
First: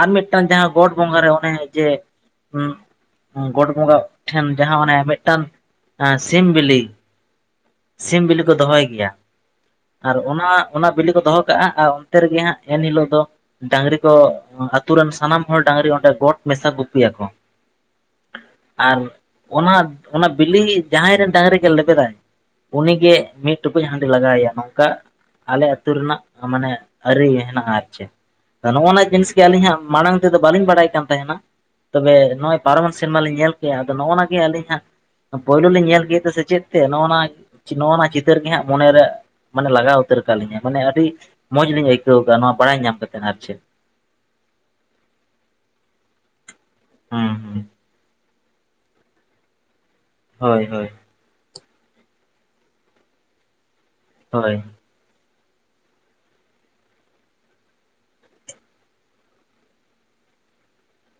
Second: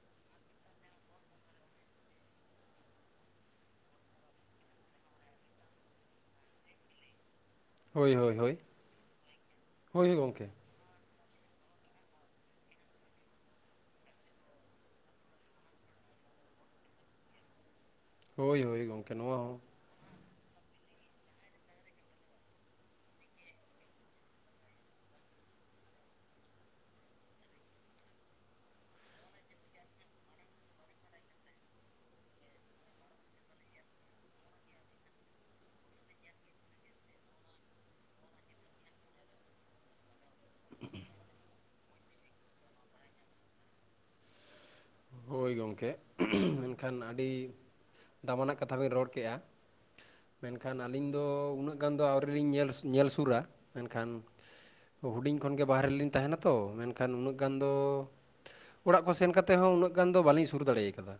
ᱟᱨ ᱢᱤᱫ ᱴᱟᱝ ᱡᱟᱦᱟᱸ ᱜᱚᱴ ᱵᱚᱸᱜᱟ ᱨᱮ ᱚᱱᱮ ᱡᱮ ᱜᱚᱴ ᱵᱚᱸᱜᱟ ᱴᱷᱮᱱ ᱡᱟᱦᱟᱸ ᱚᱱᱮ ᱢᱤᱫᱴᱟᱝ ᱥᱤᱢ ᱵᱤᱞᱤ ᱦᱳᱭ ᱥᱤᱢ ᱦᱳᱭ ᱵᱤᱞᱤ ᱠᱚ ᱦᱳᱭ ᱫᱚᱦᱚᱭ ᱜᱮᱭᱟ ᱦᱳᱭ ᱟᱨ ᱜᱚᱢᱠᱮ ᱚᱱᱟ ᱚᱱᱟ ᱵᱤᱞᱤ ᱠᱚ ᱫᱚ ᱦᱚ ᱠᱟᱜᱼᱟ ᱟᱨ ᱚᱱᱛᱮ ᱨᱮᱜᱮ ᱦᱟᱸᱜ ᱮᱱ ᱦᱤᱞᱳᱜ ᱫᱚ᱾ ᱰᱟᱹᱝᱨᱤ ᱠᱚ ᱟᱹᱛᱩ ᱨᱮᱱ ᱥᱟᱱᱟᱢ ᱦᱚᱲ ᱰᱟᱝᱨᱤ ᱚᱸᱰᱮ ᱜᱚᱴ ᱢᱮᱥᱟ ᱜᱩᱯᱤ ᱭᱟ ᱠᱚ ᱦᱳᱭ ᱦᱳᱭ ᱟᱨ ᱜᱚᱢᱠᱮ ᱱᱚᱣᱟ ᱦᱚᱸ ᱚᱱᱟ ᱚᱱᱟ ᱵᱤᱞᱤ ᱡᱟᱦᱟᱸᱭ ᱨᱮᱱ ᱰᱟᱺᱝᱨᱤ ᱜᱮ ᱞᱮᱵᱮ ᱫᱟ ᱩᱱᱤ ᱜᱮ ᱢᱤᱫ ᱴᱩᱠᱩᱡ ᱦᱟᱹᱰᱤ ᱞᱟᱜᱟᱣ ᱟᱭᱟ ᱱᱚᱝᱠᱟ ᱟᱞᱮ ᱟᱹᱛᱩ ᱟᱹᱛᱩ ᱨᱮᱱᱟᱜ ᱢᱟᱱᱮ ᱟᱹᱨᱤ ᱦᱮᱱᱟᱜᱼᱟ ᱟᱨ ᱪᱮᱫ ᱱᱚᱜᱼᱚ ᱱᱚᱣᱟ ᱡᱤᱱᱤᱥ ᱜᱮ ᱟᱹᱞᱤᱧ ᱦᱟᱸᱜ ᱢᱟᱲᱟᱝ ᱛᱮᱫᱚ ᱵᱟᱹᱞᱤᱧ ᱵᱟᱲᱟᱭ ᱠᱟᱱ ᱛᱟᱦᱮ ᱱᱟ᱾ ᱛᱚ ᱵᱮ ᱱᱚᱜᱼᱚᱭ ᱯᱟᱨᱚᱢ ᱮᱱ ᱥᱮᱨᱢᱟ ᱞᱤᱧ ᱧᱮᱞ ᱠᱮᱜᱼᱟ ᱟᱫᱚ ᱱᱚᱜᱼᱚᱱᱟ ᱜᱮ ᱟᱹᱞᱤᱧ ᱦᱟᱸᱜ ᱯᱳᱭᱞᱳ ᱞᱤᱧ ᱧᱮᱞ ᱠᱮᱫᱟ ᱥᱮ ᱪᱮᱫ ᱛᱮ ᱱᱚᱜᱼ ᱱᱚᱜ ᱱᱚᱣᱟ ᱪᱤᱛᱟᱹᱨ ᱜᱮ ᱦᱟᱸᱜ ᱢᱚᱱᱮ ᱨᱮ ᱢᱟᱱᱮ ᱞᱟᱜᱟᱣ ᱩᱛᱟᱹᱨ ᱠᱟᱫ ᱞᱤᱧᱟᱹ ᱢᱟᱱᱮ ᱟᱹᱰᱤ ᱢᱚᱡᱽ ᱞᱤᱧ ᱟᱹᱭᱠᱟᱹᱣ ᱠᱟ ᱱᱚᱣᱟ ᱵᱟᱲᱟᱭ ᱧᱟᱢ ᱠᱟᱛᱮ ᱟᱨ ᱪᱮᱫ ᱦᱳᱭ ᱜᱚᱝᱠᱮ ᱢᱮᱱ ᱠᱷᱟᱱ ᱦᱩᱸ ᱟᱹᱰᱤ ᱦᱩᱸ ᱫᱟᱢᱟᱱᱟᱜ ᱠᱟᱛᱷᱟ ᱵᱮᱱ ᱨᱚᱲ ᱠᱮᱜᱼᱟ ᱢᱮᱱ ᱦᱳᱭ ᱠᱷᱟᱱ ᱦᱳᱭ ᱟᱹᱞᱤᱧ ᱫᱚ ᱩᱱᱟᱹᱜ ᱜᱟᱱ ᱫᱚ ᱟᱹᱣᱨᱤ ᱞᱤᱧ ᱧᱮᱞ ᱧᱮᱞ ᱥᱩᱨᱟ ᱢᱮᱱ ᱠᱷᱟᱱ ᱦᱳᱭ ᱦᱩᱰᱤᱧ ᱠᱷᱚᱱ ᱜᱮ ᱵᱟᱦᱨᱮ ᱨᱮ ᱞᱤᱧ ᱛᱟᱦᱮᱱᱟ ᱛᱚ ᱢᱮᱱ ᱠᱷᱟᱱ ᱩᱱᱟᱹᱜ ᱜᱟᱱ ᱫᱚ ᱚᱲᱟᱜ ᱠᱚ ᱥᱮᱱ ᱠᱟᱛᱮ ᱛᱮᱦᱚᱸ ᱩᱱᱟᱹᱜ ᱜᱟᱱ ᱫᱚ ᱵᱟᱞᱤᱧ ᱥᱩᱨ ᱫᱟᱲᱮ ᱟᱠᱟᱫᱟ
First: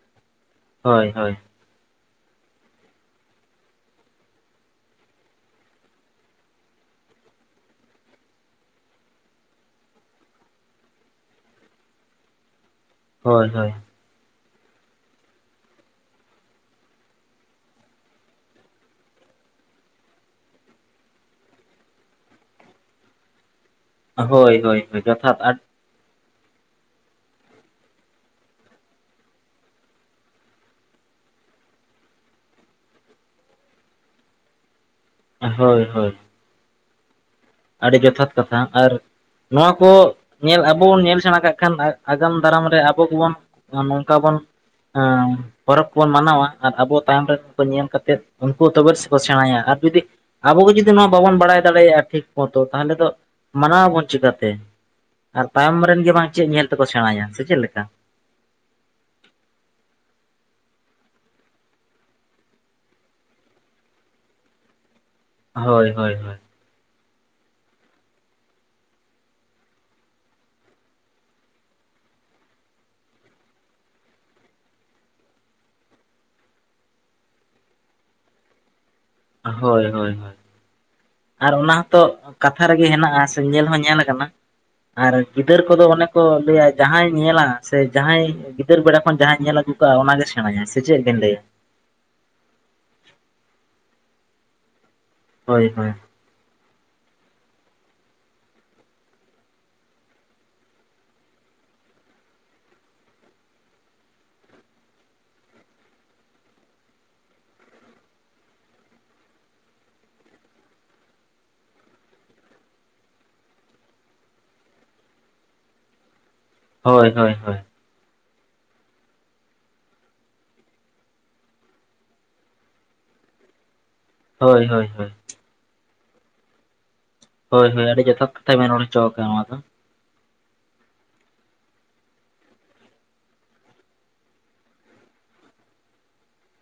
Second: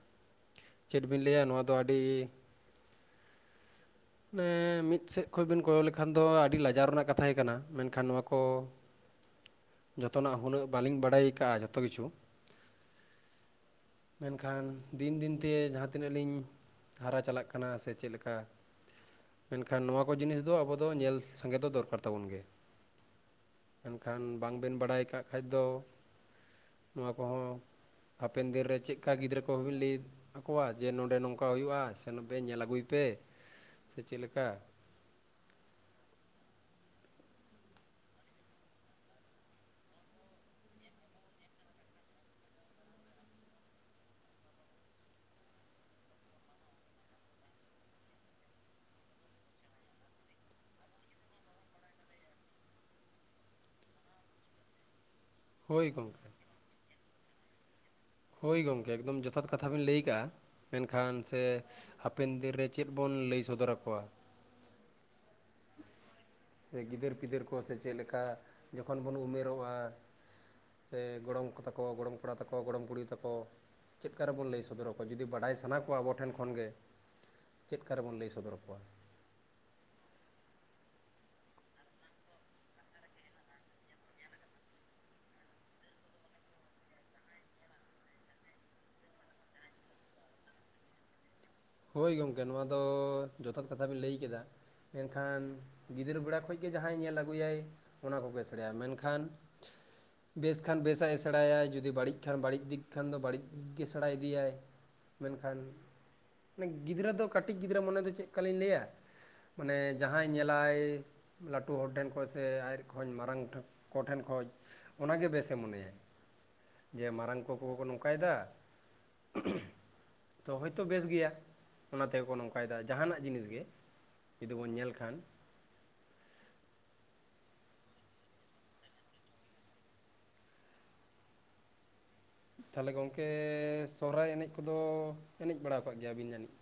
ᱪᱮᱫ ᱦᱳᱭ ᱵᱤᱱ ᱦᱳᱭ ᱞᱟᱹᱭᱟ ᱱᱚᱣᱟ ᱫᱚ ᱟᱹᱰᱤ ᱮᱸ ᱢᱤᱫ ᱥᱮᱫ ᱠᱷᱚᱱ ᱵᱤᱱ ᱠᱚᱭᱚᱜ ᱞᱮᱠᱷᱟᱱ ᱫᱚ ᱟᱹᱰᱤ ᱞᱟᱡᱟᱣ ᱨᱮᱱᱟᱜ ᱠᱟᱛᱷᱟ ᱜᱮ ᱠᱟᱱᱟ ᱢᱮᱱᱠᱷᱟᱱ ᱱᱚᱣᱟ ᱠᱚ ᱡᱷᱚᱛᱚᱱᱟᱜ ᱦᱩᱱᱟᱹᱜ ᱵᱟᱹᱞᱤᱧ ᱵᱟᱰᱟᱭ ᱠᱟᱜᱼᱟ ᱡᱷᱚᱛᱚ ᱠᱤᱪᱷᱩ ᱦᱳᱭ ᱦᱳᱭ ᱢᱮᱱᱠᱷᱟᱱ ᱫᱤᱱ ᱫᱤᱱᱛᱮ ᱡᱟᱦᱟᱸ ᱛᱤᱱᱟᱹᱜ ᱞᱤᱧ ᱦᱟᱨᱟ ᱪᱟᱞᱟᱜ ᱠᱟᱱᱟ ᱥᱮ ᱪᱮᱫ ᱞᱮᱠᱟ ᱢᱮᱱᱠᱷᱟᱱ ᱱᱚᱣᱟ ᱠᱚ ᱡᱤᱱᱤᱥ ᱫᱚ ᱟᱵᱚ ᱫᱚ ᱧᱮᱞ ᱥᱟᱸᱜᱮ ᱫᱚ ᱫᱚᱨᱠᱟᱨ ᱛᱟᱵᱚᱱ ᱜᱮ᱾ ᱢᱮᱱᱠᱷᱟᱱ ᱵᱟᱝ ᱦᱳᱭ ᱵᱤᱱ ᱦᱳᱭ ᱵᱟᱲᱟᱭ ᱦᱳᱭ ᱠᱟᱜ ᱡᱚᱛᱷᱟᱛ ᱠᱷᱟᱡ ᱟᱨ ᱫᱚ, ᱱᱚᱣᱟ ᱠᱚᱦᱚᱸᱼᱼ ᱦᱟᱯᱮᱱ ᱫᱤᱱ ᱨᱮ ᱪᱮᱫ ᱠᱟ ᱜᱤᱫᱽᱨᱟᱹ ᱠᱚᱦᱚᱸ ᱵᱮᱱ ᱞᱟᱹᱭ ᱟᱠᱚᱣᱟ ᱡᱮ ᱱᱚᱰᱮ ᱱᱚᱝᱠᱟ ᱦᱩᱭᱩᱜᱼᱟ ᱥᱮᱱᱚᱜ ᱯᱮ ᱧᱮᱞ ᱟᱹᱜᱩᱭ ᱯᱮ, ᱥᱮ ᱪᱮᱫ ᱞᱮᱠᱟ ᱦᱚᱭ ᱦᱚᱭ ᱟᱹᱰᱤ ᱡᱚᱛᱷᱟᱛ ᱠᱟᱛᱷᱟ ᱾ ᱟᱨᱼᱼ ᱱᱚᱣᱟ ᱠᱚ, ᱧᱮᱞ ᱟᱵᱚ ᱵᱚᱱ ᱧᱮᱞ ᱥᱮᱬᱟ ᱠᱟᱜ ᱠᱷᱟᱱ ᱟᱜᱟᱢ ᱫᱟᱨᱟᱢ ᱨᱮ ᱟᱵᱚ ᱠᱚᱵᱚᱱ ᱱᱚᱝᱠᱟ ᱵᱚᱱ ᱟᱸ ᱯᱚᱨᱚᱵᱽ ᱠᱚᱵᱚᱱ ᱢᱟᱱᱟᱣᱟ ᱟᱨ ᱟᱵᱚ ᱛᱟᱭᱚᱢ ᱨᱮ ᱩᱱᱠᱩ ᱧᱮᱞ ᱠᱟᱛᱮᱫ ᱩᱱᱠᱩ ᱛᱚᱵᱮ ᱥᱮᱠᱚ ᱥᱮᱬᱟᱭᱟ ᱾ ᱟᱨ ᱡᱩᱫᱤᱼᱼ ᱟᱵᱚ ᱜᱮ ᱡᱩᱫᱤ ᱱᱚᱣᱟ ᱵᱟᱵᱚᱱ ᱵᱟᱲᱟᱭ ᱫᱟᱲᱮᱭᱟᱜᱼᱟ ᱴᱷᱤᱠ ᱠᱚᱛᱚ ᱛᱟᱦᱚᱞᱮ ᱫᱚ ᱢᱟᱱᱟᱣ ᱟᱵᱚᱱ ᱪᱤᱠᱟᱹᱛᱮ, ᱟᱨ ᱛᱟᱭᱚᱢ ᱦᱳᱭ ᱨᱮᱱ ᱜᱮ ᱜᱚᱢᱠᱮ ᱵᱟᱝ ᱪᱮᱫ ᱧᱮᱞᱼᱼ ᱛᱮᱠᱚ ᱥᱮᱬᱟᱭᱟ ᱥᱮ ᱪᱮᱫ ᱞᱮᱠᱟ ᱾ ᱦᱳᱭ ᱜᱚᱢᱠᱮ ᱮᱠᱫᱚᱢ ᱡᱚᱛᱷᱟᱛ ᱠᱟᱛᱷᱟ ᱵᱮᱱ ᱞᱟᱹᱭ ᱠᱟᱜᱼᱟ ᱾ ᱢᱮᱱᱠᱷᱟᱱ ᱥᱮ ᱦᱟᱯᱮᱱ ᱫᱤᱱ ᱨᱮ ᱪᱮᱫ ᱵᱚᱱ ᱞᱟᱹᱭ ᱥᱚᱫᱚᱨ ᱟᱠᱚᱣᱟ ᱾ ᱦᱚᱭ ᱦᱚᱭ ᱦᱚᱭ ᱥᱮ ᱜᱤᱫᱽᱟᱹᱨ ᱯᱤᱫᱟᱹᱨ ᱠᱚ ᱥᱮ ᱪᱮᱫ ᱞᱮᱠᱟ ᱡᱚᱠᱷᱚᱱ ᱵᱚᱱ ᱩᱢᱮᱨᱚᱜᱼᱟ ᱥᱮ ᱜᱚᱲᱚᱢ ᱠᱚ ᱛᱟᱠᱚ ᱜᱚᱲᱚᱢ ᱠᱚᱲᱟ ᱛᱟᱠᱚ ᱜᱚᱲᱚᱢ ᱠᱩᱲᱤ ᱛᱟᱠᱚ, ᱪᱮᱫᱠᱟ ᱨᱮᱵᱚᱱ ᱞᱟᱹᱭ ᱥᱚᱫᱚᱨ ᱟᱠᱚᱣᱟ ᱡᱩᱫᱤ ᱵᱟᱰᱟᱭ ᱥᱟᱱᱟ ᱠᱚᱣᱟ ᱟᱵᱚ ᱴᱷᱮᱱ ᱠᱷᱚᱱᱜ ᱜᱮᱼᱼ ᱪᱮᱫᱠᱟ ᱨᱮᱵᱚᱱ ᱞᱟᱹᱭ ᱥᱚᱫᱚᱨ ᱟᱠᱚᱣᱟ ᱾ ᱦᱚᱭ ᱦᱚᱭ ᱦᱚᱭ ᱟᱨ ᱚᱱᱟ ᱦᱚᱛᱚ ᱠᱟᱛᱷᱟ ᱨᱮᱜᱮ ᱦᱮᱱᱟᱜᱼᱟ ᱥᱮ ᱧᱮᱞ ᱦᱚᱸ ᱧᱮᱞ ᱟᱠᱟᱱᱟ, ᱟᱨ ᱜᱤᱫᱽᱟᱹᱨ ᱠᱚᱫᱚ ᱚᱱᱮ ᱠᱚ ᱞᱟᱹᱭᱟ ᱡᱟᱦᱟᱸᱭ ᱧᱮᱞᱟ ᱥᱮ ᱡᱟᱦᱟᱸᱭᱼᱼ ᱜᱤᱫᱽᱟᱹᱨ ᱵᱮᱲᱟ ᱠᱷᱚᱱ ᱡᱟᱦᱟᱸᱧ ᱧᱮᱞ ᱟᱜᱩ ᱠᱟᱜᱼᱟᱭ ᱚᱱᱟᱜᱮ ᱥᱮᱬᱟᱭᱟ ᱥᱮ ᱪᱮᱫ ᱵᱤᱱ ᱞᱟᱹᱭᱟ ᱾ ᱦᱳᱭ ᱜᱚᱢᱠᱮ ᱱᱚᱣᱟ ᱫᱚ ᱡᱚᱛᱷᱟᱛ ᱠᱟᱛᱷᱟ ᱵᱮᱱ ᱞᱟᱹᱭ ᱠᱮᱫᱟ, ᱢᱮᱱᱠᱷᱟᱱ ᱦᱳᱭ ᱦᱳᱭ ᱜᱤᱫᱽᱨᱟᱹ ᱵᱮᱲᱟ ᱠᱷᱚᱡᱼᱼ ᱜᱮ ᱡᱟᱦᱟᱸᱭ ᱧᱮᱞ ᱟᱹᱜᱩᱭᱟᱭ ᱚᱱᱟ ᱠᱚᱜᱮ ᱥᱮᱬᱟᱭᱟ ᱾ ᱢᱮᱱ ᱠᱷᱟᱱ ᱵᱮᱥ ᱠᱷᱟᱱ ᱵᱮᱥᱟᱜ ᱮ ᱥᱮᱬᱟᱭᱟᱭ ᱡᱩᱫᱤ ᱵᱟᱹᱲᱤᱡ ᱠᱷᱟᱱ ᱵᱟᱹᱲᱤᱡ ᱫᱤᱠ ᱠᱷᱟᱱ ᱫᱚ ᱵᱟᱹᱲᱤᱡ ᱫᱤᱠ ᱜᱮ ᱥᱮᱬᱟ ᱤᱫᱤᱭᱟᱭ ᱾ ᱢᱮᱱᱠᱷᱟᱱᱼᱼ ᱜᱤᱫᱽᱨᱟᱹ ᱫᱚ ᱠᱟᱹᱴᱤᱡ ᱜᱤᱫᱽᱨᱟᱹ ᱢᱚᱱᱮ ᱫᱚ ᱪᱮᱫᱠᱟᱞᱤᱧ ᱞᱟᱹᱭᱟ, ᱢᱟᱱᱮ ᱡᱟᱦᱟᱸᱭ ᱧᱮᱞᱟᱭᱼᱼ ᱞᱟᱹᱴᱩ ᱦᱚᱲ ᱴᱷᱮᱱ ᱠᱷᱚᱡ ᱥᱮ ᱟᱡ ᱠᱷᱚᱡ ᱢᱟᱨᱟᱝ ᱠᱚ ᱴᱷᱮᱱ ᱠᱷᱚᱡᱼᱼ ᱚᱱᱟᱜᱮ ᱵᱮᱥ ᱮ ᱢᱚᱱᱮᱭᱟ ᱾ ᱡᱮ ᱦᱳᱭ ᱦᱳᱭ ᱢᱟᱨᱟᱝ ᱦᱳᱭ ᱠᱚᱠᱚ ᱠᱚ ᱱᱚᱝᱠᱟ ᱮᱫᱟ ᱛᱚ ᱦᱚᱭᱛᱳ ᱵᱮᱥ ᱜᱮᱭᱟ ᱾ ᱚᱱᱟ ᱛᱮᱜᱮ ᱠᱚ ᱱᱚᱝᱠᱟᱭ ᱮᱫᱟ ᱡᱟᱦᱟᱱᱟᱜ ᱡᱤᱱᱤᱥ ᱜᱮ ᱡᱩᱫᱤ ᱦᱳᱭ ᱵᱚᱱ ᱦᱳᱭ ᱧᱮᱞ ᱦᱳᱭ ᱠᱷᱟᱱ ᱾ ᱦᱳᱭ ᱦᱳᱭ ᱟᱹᱰᱤ ᱡᱚᱛᱷᱟᱛ ᱠᱟᱛᱷᱟᱭ ᱢᱮᱱ ᱨᱚᱲ ᱪᱚ ᱟᱠᱟᱫᱟ ᱱᱚᱣᱟ ᱫᱚ ᱾ ᱛᱟᱞᱦᱮ ᱜᱚᱝᱠᱮ ᱥᱚᱨᱦᱟᱭ ᱮᱱᱮᱡ ᱠᱚᱫᱚ ᱮᱱᱮᱡ ᱵᱟᱲᱟᱣ ᱠᱟᱜ ᱜᱮᱭᱟ ᱵᱤᱱ ᱡᱟᱹᱱᱤᱡ?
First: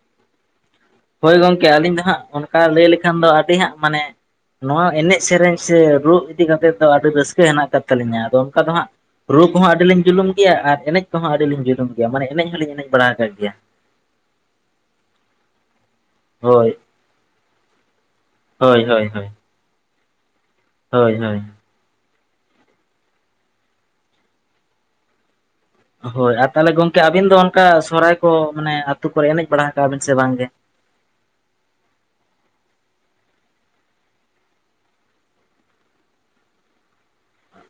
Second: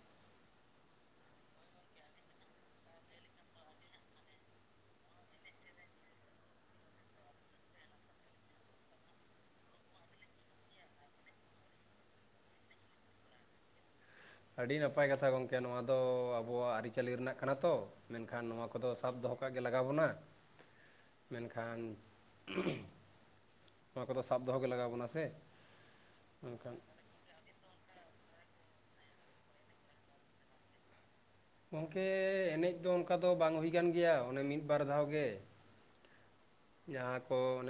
ᱦᱳᱭ ᱜᱚᱝᱠᱮ ᱟᱹᱞᱤᱧ ᱫᱚ ᱦᱟᱸᱜ ᱚᱱᱠᱟ ᱞᱟᱹᱭ ᱞᱮᱠᱷᱟᱱ ᱫᱚ ᱟᱹᱰᱤ ᱦᱟᱸᱜ ᱢᱟᱱᱮ ᱱᱚᱣᱟ ᱮᱱᱮᱡ ᱥᱮᱨᱮᱧ ᱥᱮ ᱨᱩ ᱤᱫᱤ ᱠᱟᱛᱮᱜ ᱫᱚ ᱟᱹᱰᱤ ᱨᱟᱹᱥᱠᱟᱹ ᱦᱮᱱᱟᱜ ᱠᱟᱫ ᱛᱟᱹᱞᱤᱧᱟ ᱟᱫᱚ ᱚᱱᱠᱟ ᱫᱚ ᱦᱟᱸᱜ ᱨᱩ ᱠᱚᱦᱚᱸ ᱟᱹᱰᱤ ᱞᱤᱧ ᱡᱩᱞᱩᱢ ᱜᱮᱭᱟ ᱟᱨ ᱮᱱᱮᱡ ᱠᱚᱦᱚᱸ ᱟᱹᱰᱤ ᱞᱤᱧ ᱡᱩᱞᱩᱢ ᱜᱮᱭᱟ ᱢᱟᱱᱮ ᱮᱱᱮᱡ ᱦᱚᱸᱞᱤᱧ ᱮᱱᱮᱡ ᱵᱟᱲᱟ ᱠᱟᱜ ᱜᱮᱭᱟ ᱾ ᱟᱹᱰᱤ ᱱᱟᱯᱟᱭ ᱠᱟᱛᱷᱟ ᱜᱚᱝᱠᱮ ᱱᱚᱣᱟ ᱫᱚ ᱦᱳᱭ ᱟᱵᱚᱣᱟᱜ ᱟᱹᱨᱤ ᱪᱟᱹᱞᱤ ᱨᱮᱱᱟᱜ ᱠᱟᱱᱟ ᱛᱚ ᱾ ᱢᱮᱱᱠᱷᱟᱱ ᱱᱚᱣᱟ ᱦᱳᱭ ᱠᱚᱫᱚ ᱦᱳᱭ ᱥᱟᱵ ᱦᱳᱭ ᱫᱚᱦᱚ ᱠᱟᱜ ᱜᱮ ᱞᱟᱜᱟᱣ ᱵᱚᱱᱟ, ᱦᱳᱭ ᱦᱳᱭ ᱢᱮᱱᱠᱷᱟᱱ ᱱᱚᱣᱟ ᱠᱚᱫᱚ ᱥᱟᱵ ᱫᱚᱦᱚ ᱜᱮ ᱞᱟᱜᱟᱣ ᱵᱚᱱᱟ ᱥᱮ? ᱦᱳᱭ ᱟᱨ ᱛᱟᱞᱦᱮ ᱚᱱᱠᱟᱱ ᱜᱚᱝᱠᱮ ᱟᱹᱵᱤᱱ ᱫᱚ ᱚᱱᱠᱟ ᱥᱚᱨᱦᱟᱭ ᱠᱚ ᱢᱟᱱᱮ ᱟᱹᱛᱩ ᱠᱚᱨᱮ ᱮᱱᱮᱡ ᱵᱟᱲᱟ ᱠᱟᱜ ᱵᱤᱱ ᱥᱮ ᱵᱟᱝᱜᱮ? ᱜᱚᱝᱠᱮ ᱮᱱᱮᱡ ᱫᱚ ᱚᱱᱠᱟ ᱫᱚ ᱵᱟᱝ ᱦᱩᱭ ᱠᱟᱱ ᱜᱮᱭᱟ ᱚᱱᱮ ᱢᱤᱫᱵᱟᱨ ᱫᱷᱟᱣ ᱜᱮ ᱾ ᱡᱟᱦᱟᱸ ᱠᱚ ᱚᱱᱮ